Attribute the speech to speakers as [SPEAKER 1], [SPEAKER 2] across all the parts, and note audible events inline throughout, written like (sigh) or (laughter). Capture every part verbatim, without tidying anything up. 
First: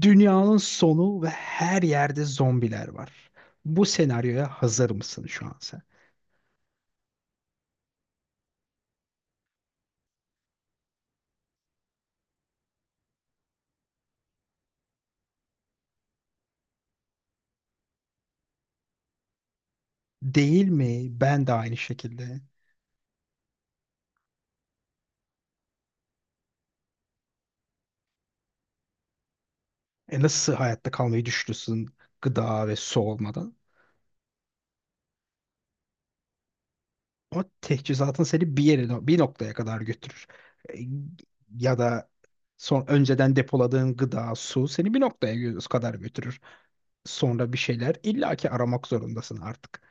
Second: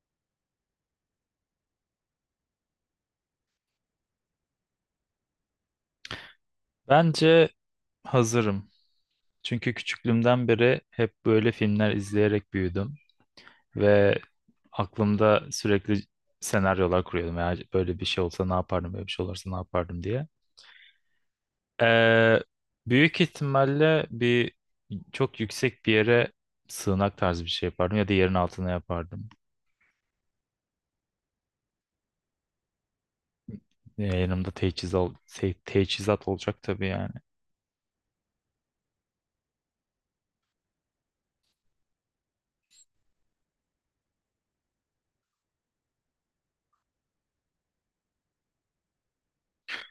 [SPEAKER 1] Dünyanın sonu ve her yerde zombiler var. Bu senaryoya hazır mısın şu an sen?
[SPEAKER 2] Bence hazırım. Çünkü küçüklüğümden beri hep böyle filmler izleyerek büyüdüm ve aklımda sürekli senaryolar kuruyordum. Ya böyle bir şey olsa ne yapardım, böyle bir şey olursa ne yapardım diye.
[SPEAKER 1] Değil mi? Ben de aynı şekilde.
[SPEAKER 2] Ee, Büyük ihtimalle bir çok yüksek bir yere sığınak tarzı bir şey yapardım ya da yerin altına yapardım.
[SPEAKER 1] E nasıl hayatta kalmayı düşünürsün gıda ve su olmadan?
[SPEAKER 2] Ee, yanımda teçhizat, teçhizat olacak tabii yani.
[SPEAKER 1] O teçhizatın seni bir yere, no, bir noktaya kadar götürür. E, Ya da son önceden depoladığın gıda, su seni bir noktaya gö- kadar götürür. Sonra bir şeyler illaki aramak zorundasın artık.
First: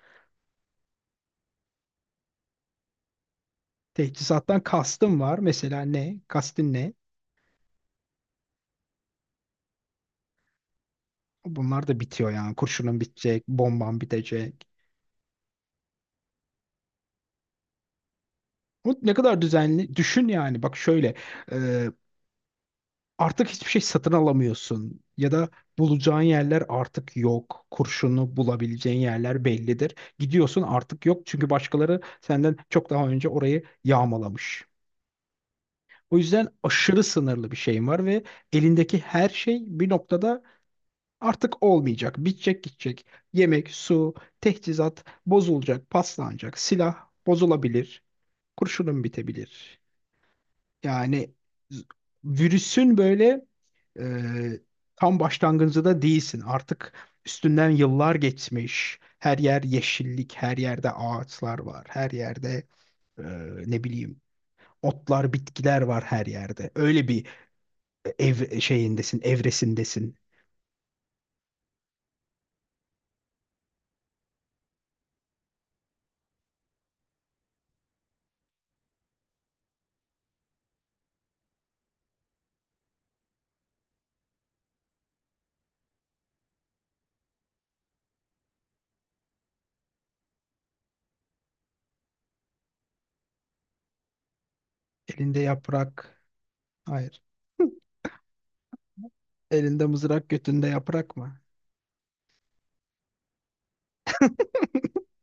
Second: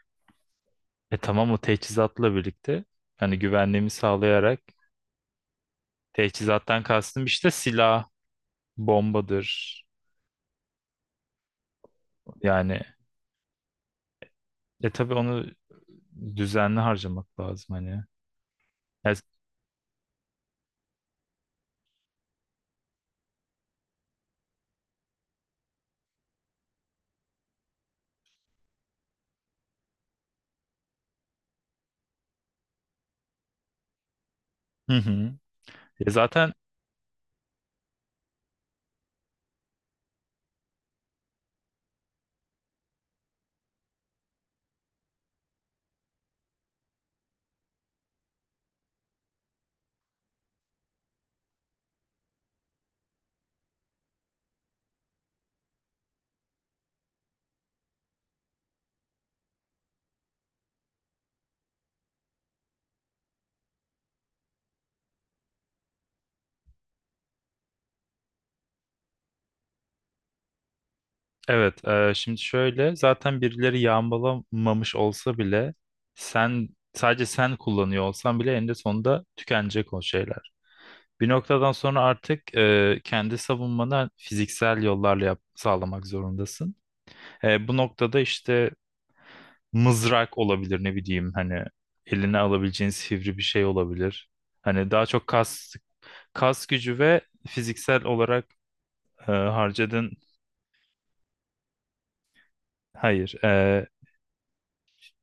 [SPEAKER 2] E tamam, o teçhizatla birlikte hani güvenliğimi sağlayarak.
[SPEAKER 1] Teçhizattan kastım var. Mesela ne? Kastın
[SPEAKER 2] Teçhizattan
[SPEAKER 1] ne?
[SPEAKER 2] kastım işte silah, bombadır.
[SPEAKER 1] Bunlar da bitiyor yani.
[SPEAKER 2] Yani
[SPEAKER 1] Kurşunun bitecek, bomban bitecek.
[SPEAKER 2] e tabii onu düzenli harcamak lazım hani.
[SPEAKER 1] Bu ne
[SPEAKER 2] Ya-
[SPEAKER 1] kadar düzenli. Düşün yani. Bak şöyle. e, Artık hiçbir şey satın alamıyorsun. Ya da bulacağın yerler artık yok. Kurşunu bulabileceğin yerler bellidir. Gidiyorsun artık yok. Çünkü başkaları senden çok daha önce orayı yağmalamış.
[SPEAKER 2] hı hı. Ya
[SPEAKER 1] O yüzden
[SPEAKER 2] zaten
[SPEAKER 1] aşırı sınırlı bir şeyim var ve elindeki her şey bir noktada artık olmayacak. Bitecek gidecek. Yemek, su, teçhizat bozulacak, paslanacak. Silah bozulabilir. Kurşunun bitebilir. Yani z- virüsün böyle e, tam başlangıcında da değilsin. Artık üstünden yıllar geçmiş. Her yer yeşillik, her yerde ağaçlar var. Her yerde e, ne bileyim otlar, bitkiler var her yerde. Öyle bir ev şeyindesin, evresindesin.
[SPEAKER 2] evet, e, şimdi şöyle, zaten birileri yağmalamamış olsa bile sen sadece sen kullanıyor olsan bile eninde sonunda tükenecek o şeyler. Bir noktadan sonra artık e, kendi savunmanı fiziksel yollarla yap- sağlamak zorundasın. E, bu noktada işte mızrak olabilir, ne bileyim hani, eline alabileceğin sivri bir şey olabilir. Hani daha çok
[SPEAKER 1] Elinde
[SPEAKER 2] kas.
[SPEAKER 1] yaprak.
[SPEAKER 2] Kas gücü ve
[SPEAKER 1] Hayır.
[SPEAKER 2] fiziksel olarak e,
[SPEAKER 1] Elinde
[SPEAKER 2] harcadığın,
[SPEAKER 1] mızrak, götünde yaprak mı?
[SPEAKER 2] hayır, e,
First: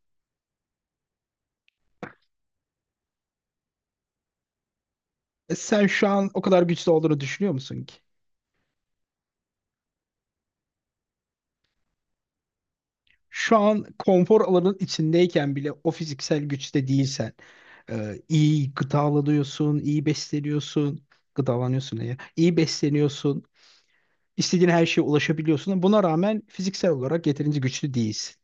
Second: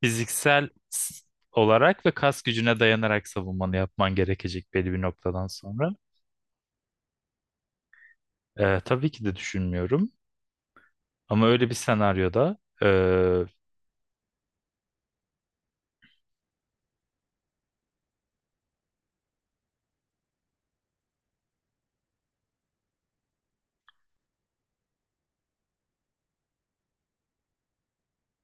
[SPEAKER 2] fiziksel s- olarak ve kas gücüne dayanarak savunmanı yapman gerekecek belli bir noktadan
[SPEAKER 1] E sen
[SPEAKER 2] sonra.
[SPEAKER 1] şu an o kadar güçlü olduğunu düşünüyor musun ki?
[SPEAKER 2] E, tabii ki de düşünmüyorum. Ama öyle bir senaryoda, e,
[SPEAKER 1] Şu an konfor alanın içindeyken bile o fiziksel güçte değilsen, e, iyi gıdalanıyorsun, iyi besleniyorsun, gıdalanıyorsun ne ya, iyi besleniyorsun, istediğin her şeye ulaşabiliyorsun. Buna rağmen fiziksel olarak yeterince güçlü değilsin.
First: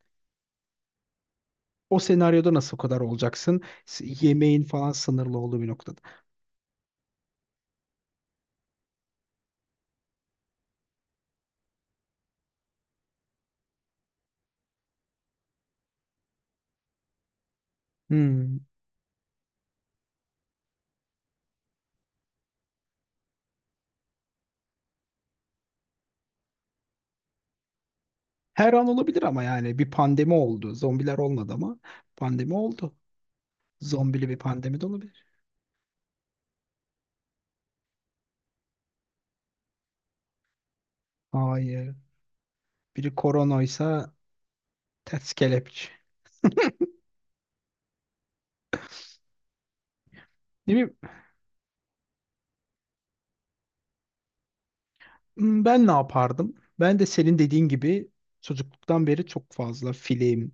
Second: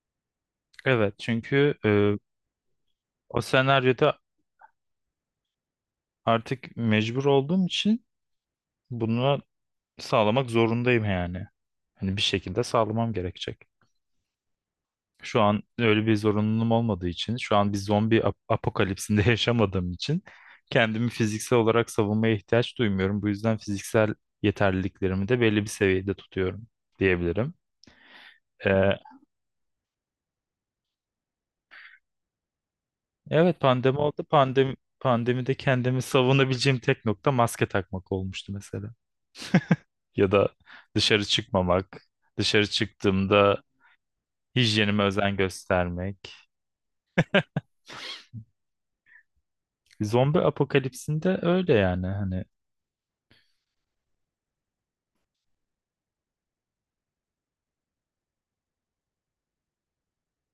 [SPEAKER 2] evet çünkü
[SPEAKER 1] O
[SPEAKER 2] e,
[SPEAKER 1] senaryoda nasıl o kadar
[SPEAKER 2] o
[SPEAKER 1] olacaksın? S-
[SPEAKER 2] senaryoda
[SPEAKER 1] Yemeğin falan sınırlı olduğu bir noktada.
[SPEAKER 2] artık mecbur olduğum için bunu sağlamak zorundayım yani. Hani bir şekilde sağlamam gerekecek. Şu an öyle bir zorunluluğum olmadığı için, şu an bir zombi ap-
[SPEAKER 1] Hmm.
[SPEAKER 2] apokalipsinde (laughs) yaşamadığım için kendimi fiziksel olarak savunmaya ihtiyaç duymuyorum. Bu yüzden fiziksel yeterliliklerimi de belli bir seviyede tutuyorum diyebilirim.
[SPEAKER 1] Her an
[SPEAKER 2] Ee,
[SPEAKER 1] olabilir ama yani bir pandemi oldu. Zombiler olmadı ama pandemi oldu.
[SPEAKER 2] evet, pandemi oldu.
[SPEAKER 1] Zombili bir
[SPEAKER 2] Pandemi
[SPEAKER 1] pandemi de olabilir.
[SPEAKER 2] pandemide kendimi savunabileceğim tek nokta maske takmak olmuştu mesela. Ya da dışarı
[SPEAKER 1] Hayır.
[SPEAKER 2] çıkmamak, dışarı
[SPEAKER 1] Biri
[SPEAKER 2] çıktığımda
[SPEAKER 1] koronoysa
[SPEAKER 2] hijyenime
[SPEAKER 1] ters
[SPEAKER 2] özen
[SPEAKER 1] kelepçe.
[SPEAKER 2] göstermek. Zombi
[SPEAKER 1] Ne bileyim,
[SPEAKER 2] apokalipsinde öyle yani hani.
[SPEAKER 1] hmm, ben ne yapardım? Ben de senin dediğin gibi çocukluktan beri çok fazla film,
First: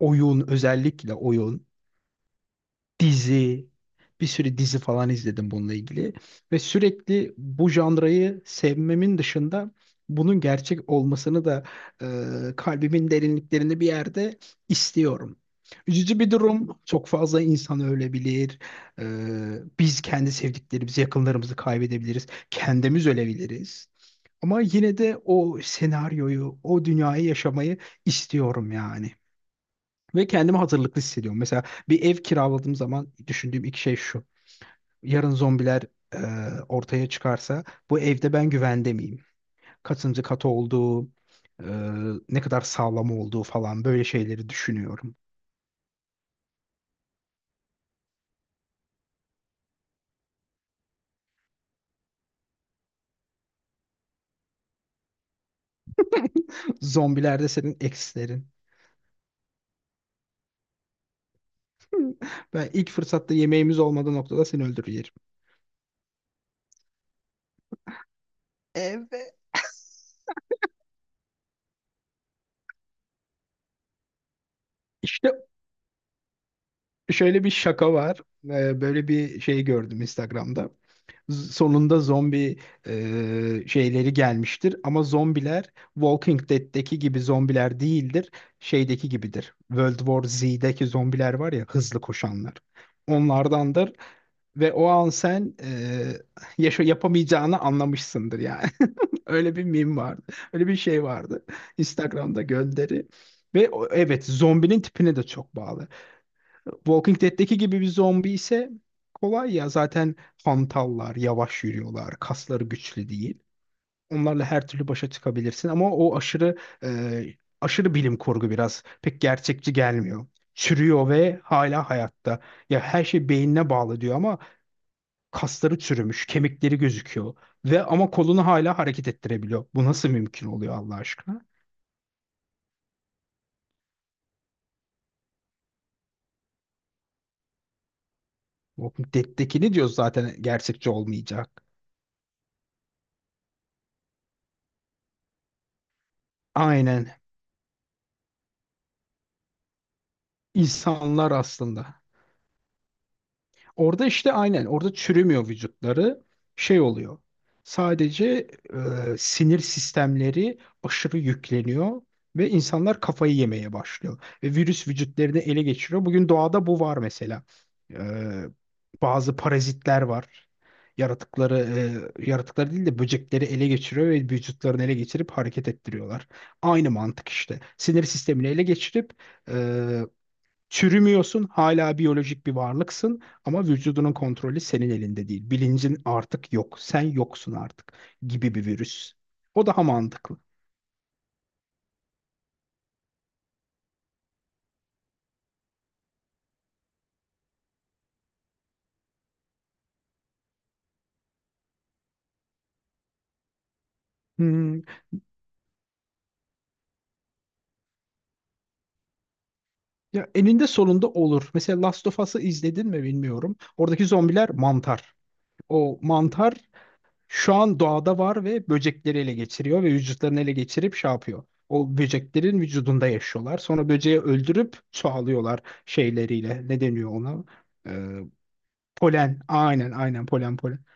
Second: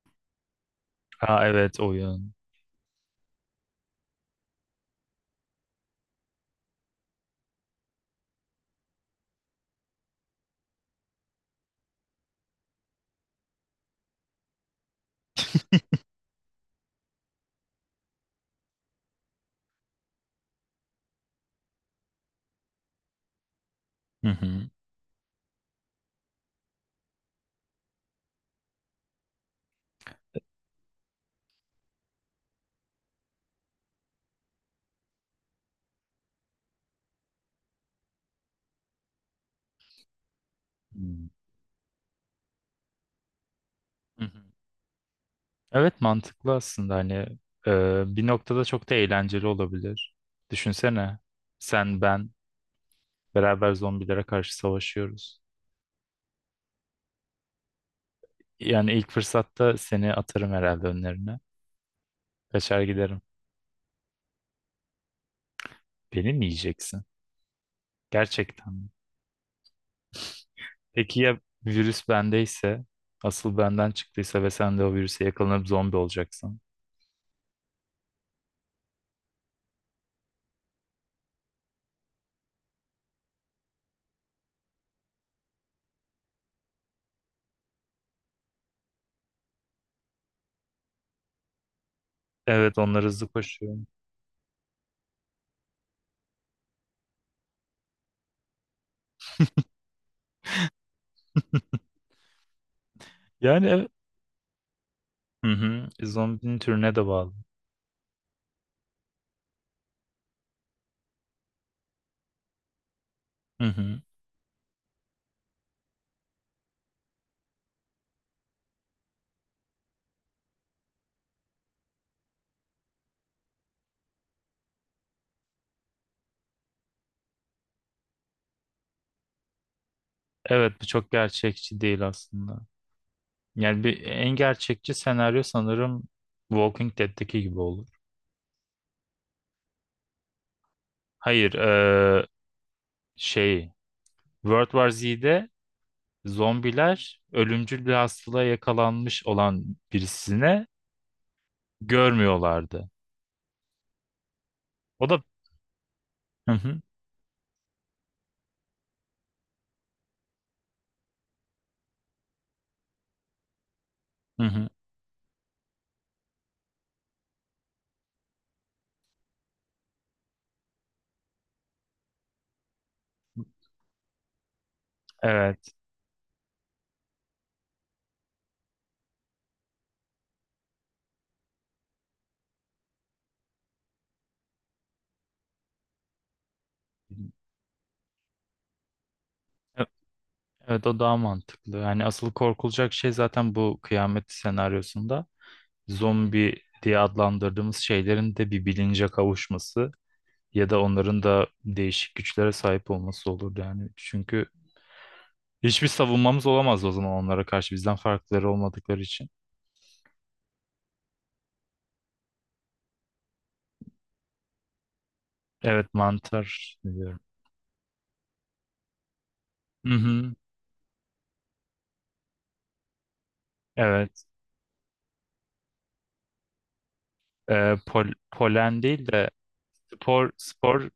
[SPEAKER 1] oyun, özellikle
[SPEAKER 2] Aa,
[SPEAKER 1] oyun.
[SPEAKER 2] evet, oyun.
[SPEAKER 1] Dizi, bir sürü dizi falan izledim bununla ilgili. Ve sürekli bu janrayı sevmemin dışında bunun gerçek olmasını da e, kalbimin derinliklerinde bir yerde istiyorum. Üzücü bir durum. Çok fazla insan ölebilir. E, Biz kendi sevdiklerimizi, yakınlarımızı kaybedebiliriz. Kendimiz ölebiliriz.
[SPEAKER 2] Hı
[SPEAKER 1] Ama
[SPEAKER 2] hı.
[SPEAKER 1] yine de o senaryoyu, o dünyayı yaşamayı istiyorum yani. Ve kendimi hazırlıklı hissediyorum. Mesela bir ev kiraladığım zaman düşündüğüm iki şey şu. Yarın zombiler e, ortaya çıkarsa bu evde ben güvende miyim? Kaçıncı katı olduğu,
[SPEAKER 2] Hmm.
[SPEAKER 1] e, ne kadar sağlam olduğu falan böyle
[SPEAKER 2] Hı hı.
[SPEAKER 1] şeyleri düşünüyorum.
[SPEAKER 2] Evet, mantıklı aslında hani, e, bir noktada çok da eğlenceli olabilir. Düşünsene, sen ben beraber zombilere karşı savaşıyoruz.
[SPEAKER 1] (laughs) Zombiler de senin eksilerin.
[SPEAKER 2] Yani ilk fırsatta seni atarım herhalde önlerine.
[SPEAKER 1] Ben
[SPEAKER 2] Kaçar
[SPEAKER 1] ilk
[SPEAKER 2] giderim.
[SPEAKER 1] fırsatta yemeğimiz olmadığı noktada seni öldürür yerim.
[SPEAKER 2] Beni mi yiyeceksin? Gerçekten mi?
[SPEAKER 1] Evet.
[SPEAKER 2] Peki ya virüs bendeyse, asıl benden çıktıysa ve sen de o virüse
[SPEAKER 1] İşte
[SPEAKER 2] yakalanıp zombi olacaksın?
[SPEAKER 1] şöyle bir şaka var. E, böyle bir şey gördüm Instagram'da. Z- Sonunda zombi e, şeyleri gelmiştir ama zombiler Walking Dead'deki gibi zombiler değildir. Şeydeki gibidir. World War Z'deki zombiler var ya hızlı koşanlar.
[SPEAKER 2] Evet, onlar hızlı koşuyor.
[SPEAKER 1] Onlardandır ve o an sen e, yaşa yapamayacağını anlamışsındır yani. (laughs) Öyle bir meme vardı. Öyle bir şey vardı. Instagram'da gönderi.
[SPEAKER 2] Yani
[SPEAKER 1] Ve o-
[SPEAKER 2] evet.
[SPEAKER 1] evet zombinin tipine de
[SPEAKER 2] Hı
[SPEAKER 1] çok bağlı.
[SPEAKER 2] hı. Zombinin türüne de
[SPEAKER 1] Walking
[SPEAKER 2] bağlı.
[SPEAKER 1] Dead'deki gibi bir zombi ise kolay ya. Zaten hantallar, yavaş yürüyorlar, kasları güçlü değil.
[SPEAKER 2] Hı hı.
[SPEAKER 1] Onlarla her türlü başa çıkabilirsin ama o aşırı e, aşırı bilim kurgu biraz pek gerçekçi gelmiyor. Çürüyor ve hala hayatta. Ya her şey beynine bağlı diyor ama kasları çürümüş, kemikleri gözüküyor ve ama kolunu hala hareket ettirebiliyor. Bu nasıl mümkün
[SPEAKER 2] Evet,
[SPEAKER 1] oluyor
[SPEAKER 2] bu
[SPEAKER 1] Allah
[SPEAKER 2] çok
[SPEAKER 1] aşkına?
[SPEAKER 2] gerçekçi değil aslında. Yani bir en gerçekçi senaryo sanırım Walking Dead'teki gibi olur.
[SPEAKER 1] Walking Dead'dekini diyoruz zaten gerçekçi
[SPEAKER 2] Hayır,
[SPEAKER 1] olmayacak.
[SPEAKER 2] eee, şey, World War Z'de
[SPEAKER 1] Aynen.
[SPEAKER 2] zombiler ölümcül bir hastalığa yakalanmış olan birisine
[SPEAKER 1] İnsanlar aslında.
[SPEAKER 2] görmüyorlardı.
[SPEAKER 1] Orada işte aynen orada
[SPEAKER 2] O da
[SPEAKER 1] çürümüyor vücutları.
[SPEAKER 2] hı hı,
[SPEAKER 1] Şey oluyor. Sadece e, sinir sistemleri aşırı yükleniyor ve insanlar kafayı yemeye başlıyor.
[SPEAKER 2] hı
[SPEAKER 1] Ve
[SPEAKER 2] hı.
[SPEAKER 1] virüs vücutlarını ele geçiriyor. Bugün doğada bu var mesela. E, Bazı parazitler var. Yaratıkları, e, yaratıkları değil de böcekleri ele geçiriyor ve vücutlarını ele geçirip hareket
[SPEAKER 2] Evet.
[SPEAKER 1] ettiriyorlar. Aynı mantık işte. Sinir sistemini ele geçirip e, çürümüyorsun, hala biyolojik bir varlıksın ama vücudunun kontrolü senin elinde değil. Bilincin artık yok, sen yoksun artık gibi bir virüs. O daha
[SPEAKER 2] E-
[SPEAKER 1] mantıklı.
[SPEAKER 2] Evet, o daha mantıklı. Yani asıl korkulacak şey zaten bu kıyamet senaryosunda, zombi diye adlandırdığımız şeylerin de bir bilince kavuşması ya da onların da değişik güçlere sahip olması olurdu yani. Çünkü
[SPEAKER 1] Hmm.
[SPEAKER 2] hiçbir savunmamız olamaz o zaman onlara karşı, bizden farkları olmadıkları için.
[SPEAKER 1] Ya eninde sonunda olur. Mesela Last of Us'ı izledin mi bilmiyorum. Oradaki zombiler mantar.
[SPEAKER 2] Evet,
[SPEAKER 1] O mantar
[SPEAKER 2] mantar diyorum.
[SPEAKER 1] şu an doğada var ve böcekleri ele geçiriyor ve
[SPEAKER 2] Hı hı,
[SPEAKER 1] vücutlarını ele geçirip şey yapıyor. O böceklerin vücudunda yaşıyorlar. Sonra böceği
[SPEAKER 2] evet.
[SPEAKER 1] öldürüp çoğalıyorlar şeyleriyle. Ne deniyor ona?
[SPEAKER 2] Ee,
[SPEAKER 1] Ee,
[SPEAKER 2] pol- polen değil de
[SPEAKER 1] Polen. Aynen aynen
[SPEAKER 2] spor
[SPEAKER 1] polen polen.
[SPEAKER 2] spor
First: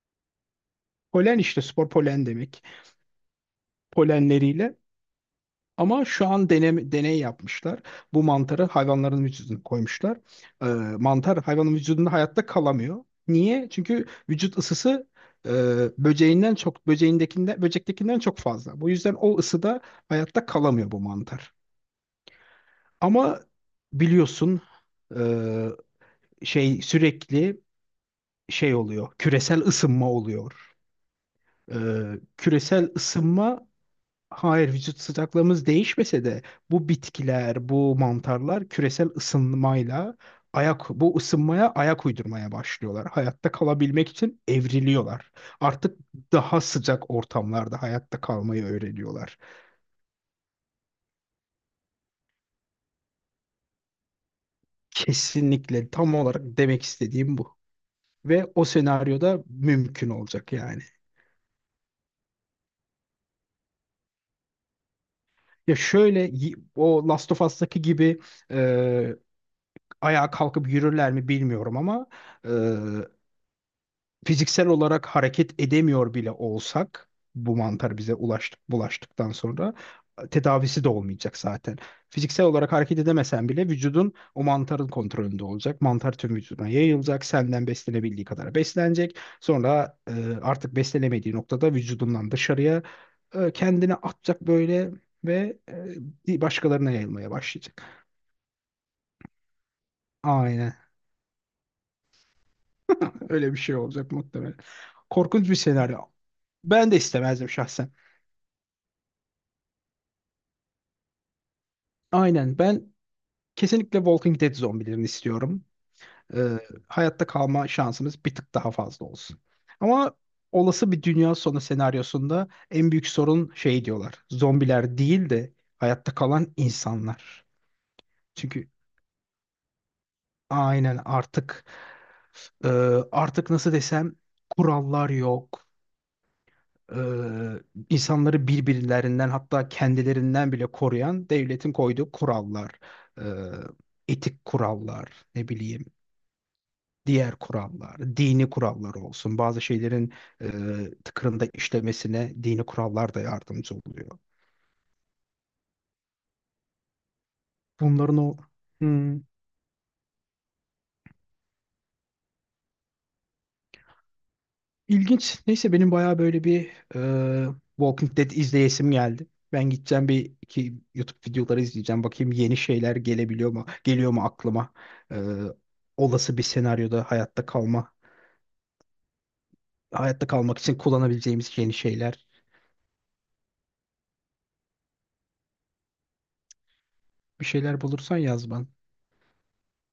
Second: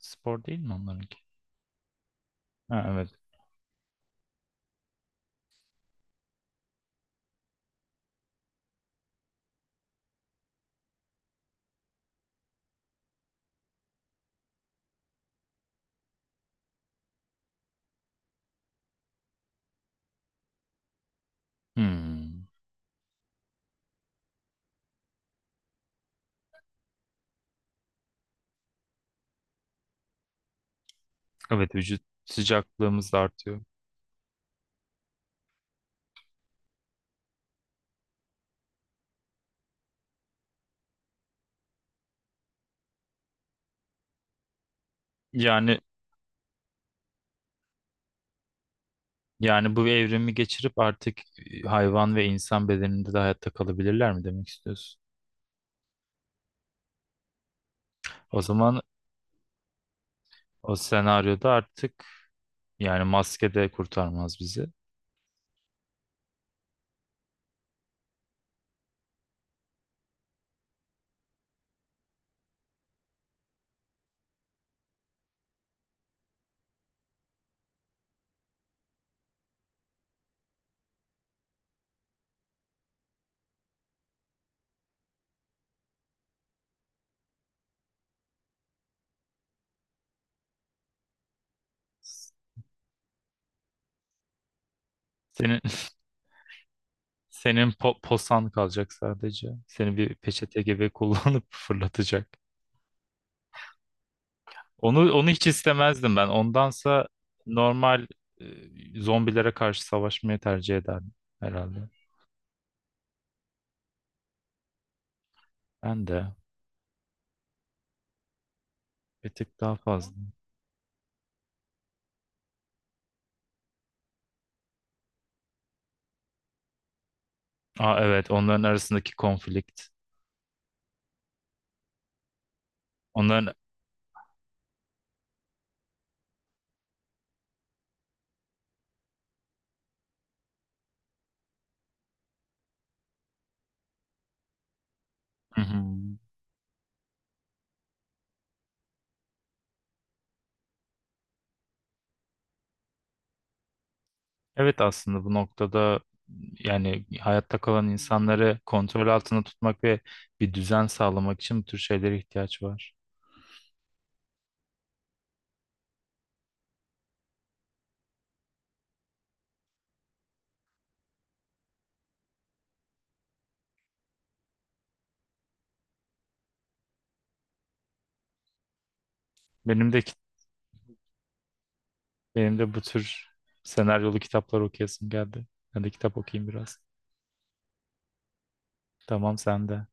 [SPEAKER 2] spor değil mi onlarınki?
[SPEAKER 1] Polen işte spor polen demek.
[SPEAKER 2] Ha, evet.
[SPEAKER 1] Polenleriyle ama şu an deneme, deney yapmışlar. Bu mantarı hayvanların vücuduna koymuşlar. Ee, Mantar hayvanın vücudunda hayatta kalamıyor. Niye? Çünkü vücut ısısı e, böceğinden çok böceğindekinden böcektekinden çok fazla. Bu yüzden o ısıda hayatta kalamıyor bu mantar.
[SPEAKER 2] Hmm.
[SPEAKER 1] Ama biliyorsun e, şey sürekli şey oluyor. Küresel ısınma oluyor.
[SPEAKER 2] Evet, vücut
[SPEAKER 1] Ee, küresel
[SPEAKER 2] sıcaklığımız da artıyor.
[SPEAKER 1] ısınma Hayır, vücut sıcaklığımız değişmese de bu bitkiler, bu mantarlar küresel ısınmayla ayak bu ısınmaya ayak uydurmaya başlıyorlar. Hayatta kalabilmek için evriliyorlar.
[SPEAKER 2] Yani,
[SPEAKER 1] Artık daha sıcak ortamlarda hayatta kalmayı öğreniyorlar.
[SPEAKER 2] yani bu evrimi geçirip artık e, hayvan ve insan bedeninde de hayatta kalabilirler mi demek istiyorsun?
[SPEAKER 1] Kesinlikle tam olarak demek istediğim bu.
[SPEAKER 2] O
[SPEAKER 1] Ve o
[SPEAKER 2] zaman
[SPEAKER 1] senaryoda mümkün olacak
[SPEAKER 2] o
[SPEAKER 1] yani.
[SPEAKER 2] senaryoda artık, yani maske de kurtarmaz bizi.
[SPEAKER 1] Ya şöyle y- o Last of Us'taki gibi e, ayağa kalkıp yürürler mi bilmiyorum ama fiziksel olarak hareket edemiyor bile olsak bu mantar bize ulaştık, bulaştıktan sonra tedavisi de olmayacak zaten. Fiziksel olarak hareket edemesen bile vücudun o mantarın kontrolünde olacak. Mantar tüm vücuduna yayılacak. Senden beslenebildiği kadar beslenecek. Sonra e, artık beslenemediği noktada vücudundan dışarıya e, kendini atacak böyle ve
[SPEAKER 2] Senin (laughs)
[SPEAKER 1] e, başkalarına yayılmaya
[SPEAKER 2] senin po-
[SPEAKER 1] başlayacak.
[SPEAKER 2] posan kalacak sadece. Seni bir peçete
[SPEAKER 1] Aynen.
[SPEAKER 2] gibi kullanıp (laughs) fırlatacak.
[SPEAKER 1] Öyle bir şey olacak muhtemelen.
[SPEAKER 2] Onu onu hiç
[SPEAKER 1] Korkunç bir senaryo.
[SPEAKER 2] istemezdim ben.
[SPEAKER 1] Ben de
[SPEAKER 2] Ondansa
[SPEAKER 1] istemezdim şahsen.
[SPEAKER 2] normal, e, zombilere karşı savaşmayı tercih ederdim herhalde.
[SPEAKER 1] Aynen ben kesinlikle Walking Dead zombilerini istiyorum.
[SPEAKER 2] Ben de.
[SPEAKER 1] Ee, hayatta kalma şansımız bir tık daha fazla
[SPEAKER 2] Bir
[SPEAKER 1] olsun.
[SPEAKER 2] tık daha fazla.
[SPEAKER 1] Ama olası bir dünya sonu senaryosunda en büyük sorun şey diyorlar. Zombiler değil de hayatta kalan insanlar.
[SPEAKER 2] Aa, evet, onların
[SPEAKER 1] Çünkü
[SPEAKER 2] arasındaki konflikt.
[SPEAKER 1] aynen artık e, artık
[SPEAKER 2] Onların.
[SPEAKER 1] nasıl desem kurallar yok. Ee, insanları birbirlerinden hatta kendilerinden bile koruyan devletin koyduğu kurallar, e, etik kurallar, ne
[SPEAKER 2] Hı hı.
[SPEAKER 1] bileyim diğer kurallar, dini kurallar olsun. Bazı şeylerin e, tıkırında işlemesine dini kurallar da yardımcı oluyor.
[SPEAKER 2] Evet, aslında bu noktada, yani hayatta kalan
[SPEAKER 1] Bunların o
[SPEAKER 2] insanları kontrol
[SPEAKER 1] hmm,
[SPEAKER 2] altında tutmak ve bir düzen sağlamak için bu tür şeylere ihtiyaç var.
[SPEAKER 1] ilginç. Neyse benim bayağı böyle bir e, Walking Dead izleyesim geldi. Ben gideceğim bir iki YouTube videoları izleyeceğim. Bakayım yeni şeyler gelebiliyor mu? Geliyor mu aklıma? E, Olası bir senaryoda hayatta kalma,
[SPEAKER 2] Benim de kit-
[SPEAKER 1] hayatta kalmak için kullanabileceğimiz yeni şeyler.
[SPEAKER 2] Benim de bu tür senaryolu kitaplar okuyasım geldi. Ben de kitap okuyayım biraz.
[SPEAKER 1] Bir şeyler bulursan yaz bana.
[SPEAKER 2] Tamam, sen de.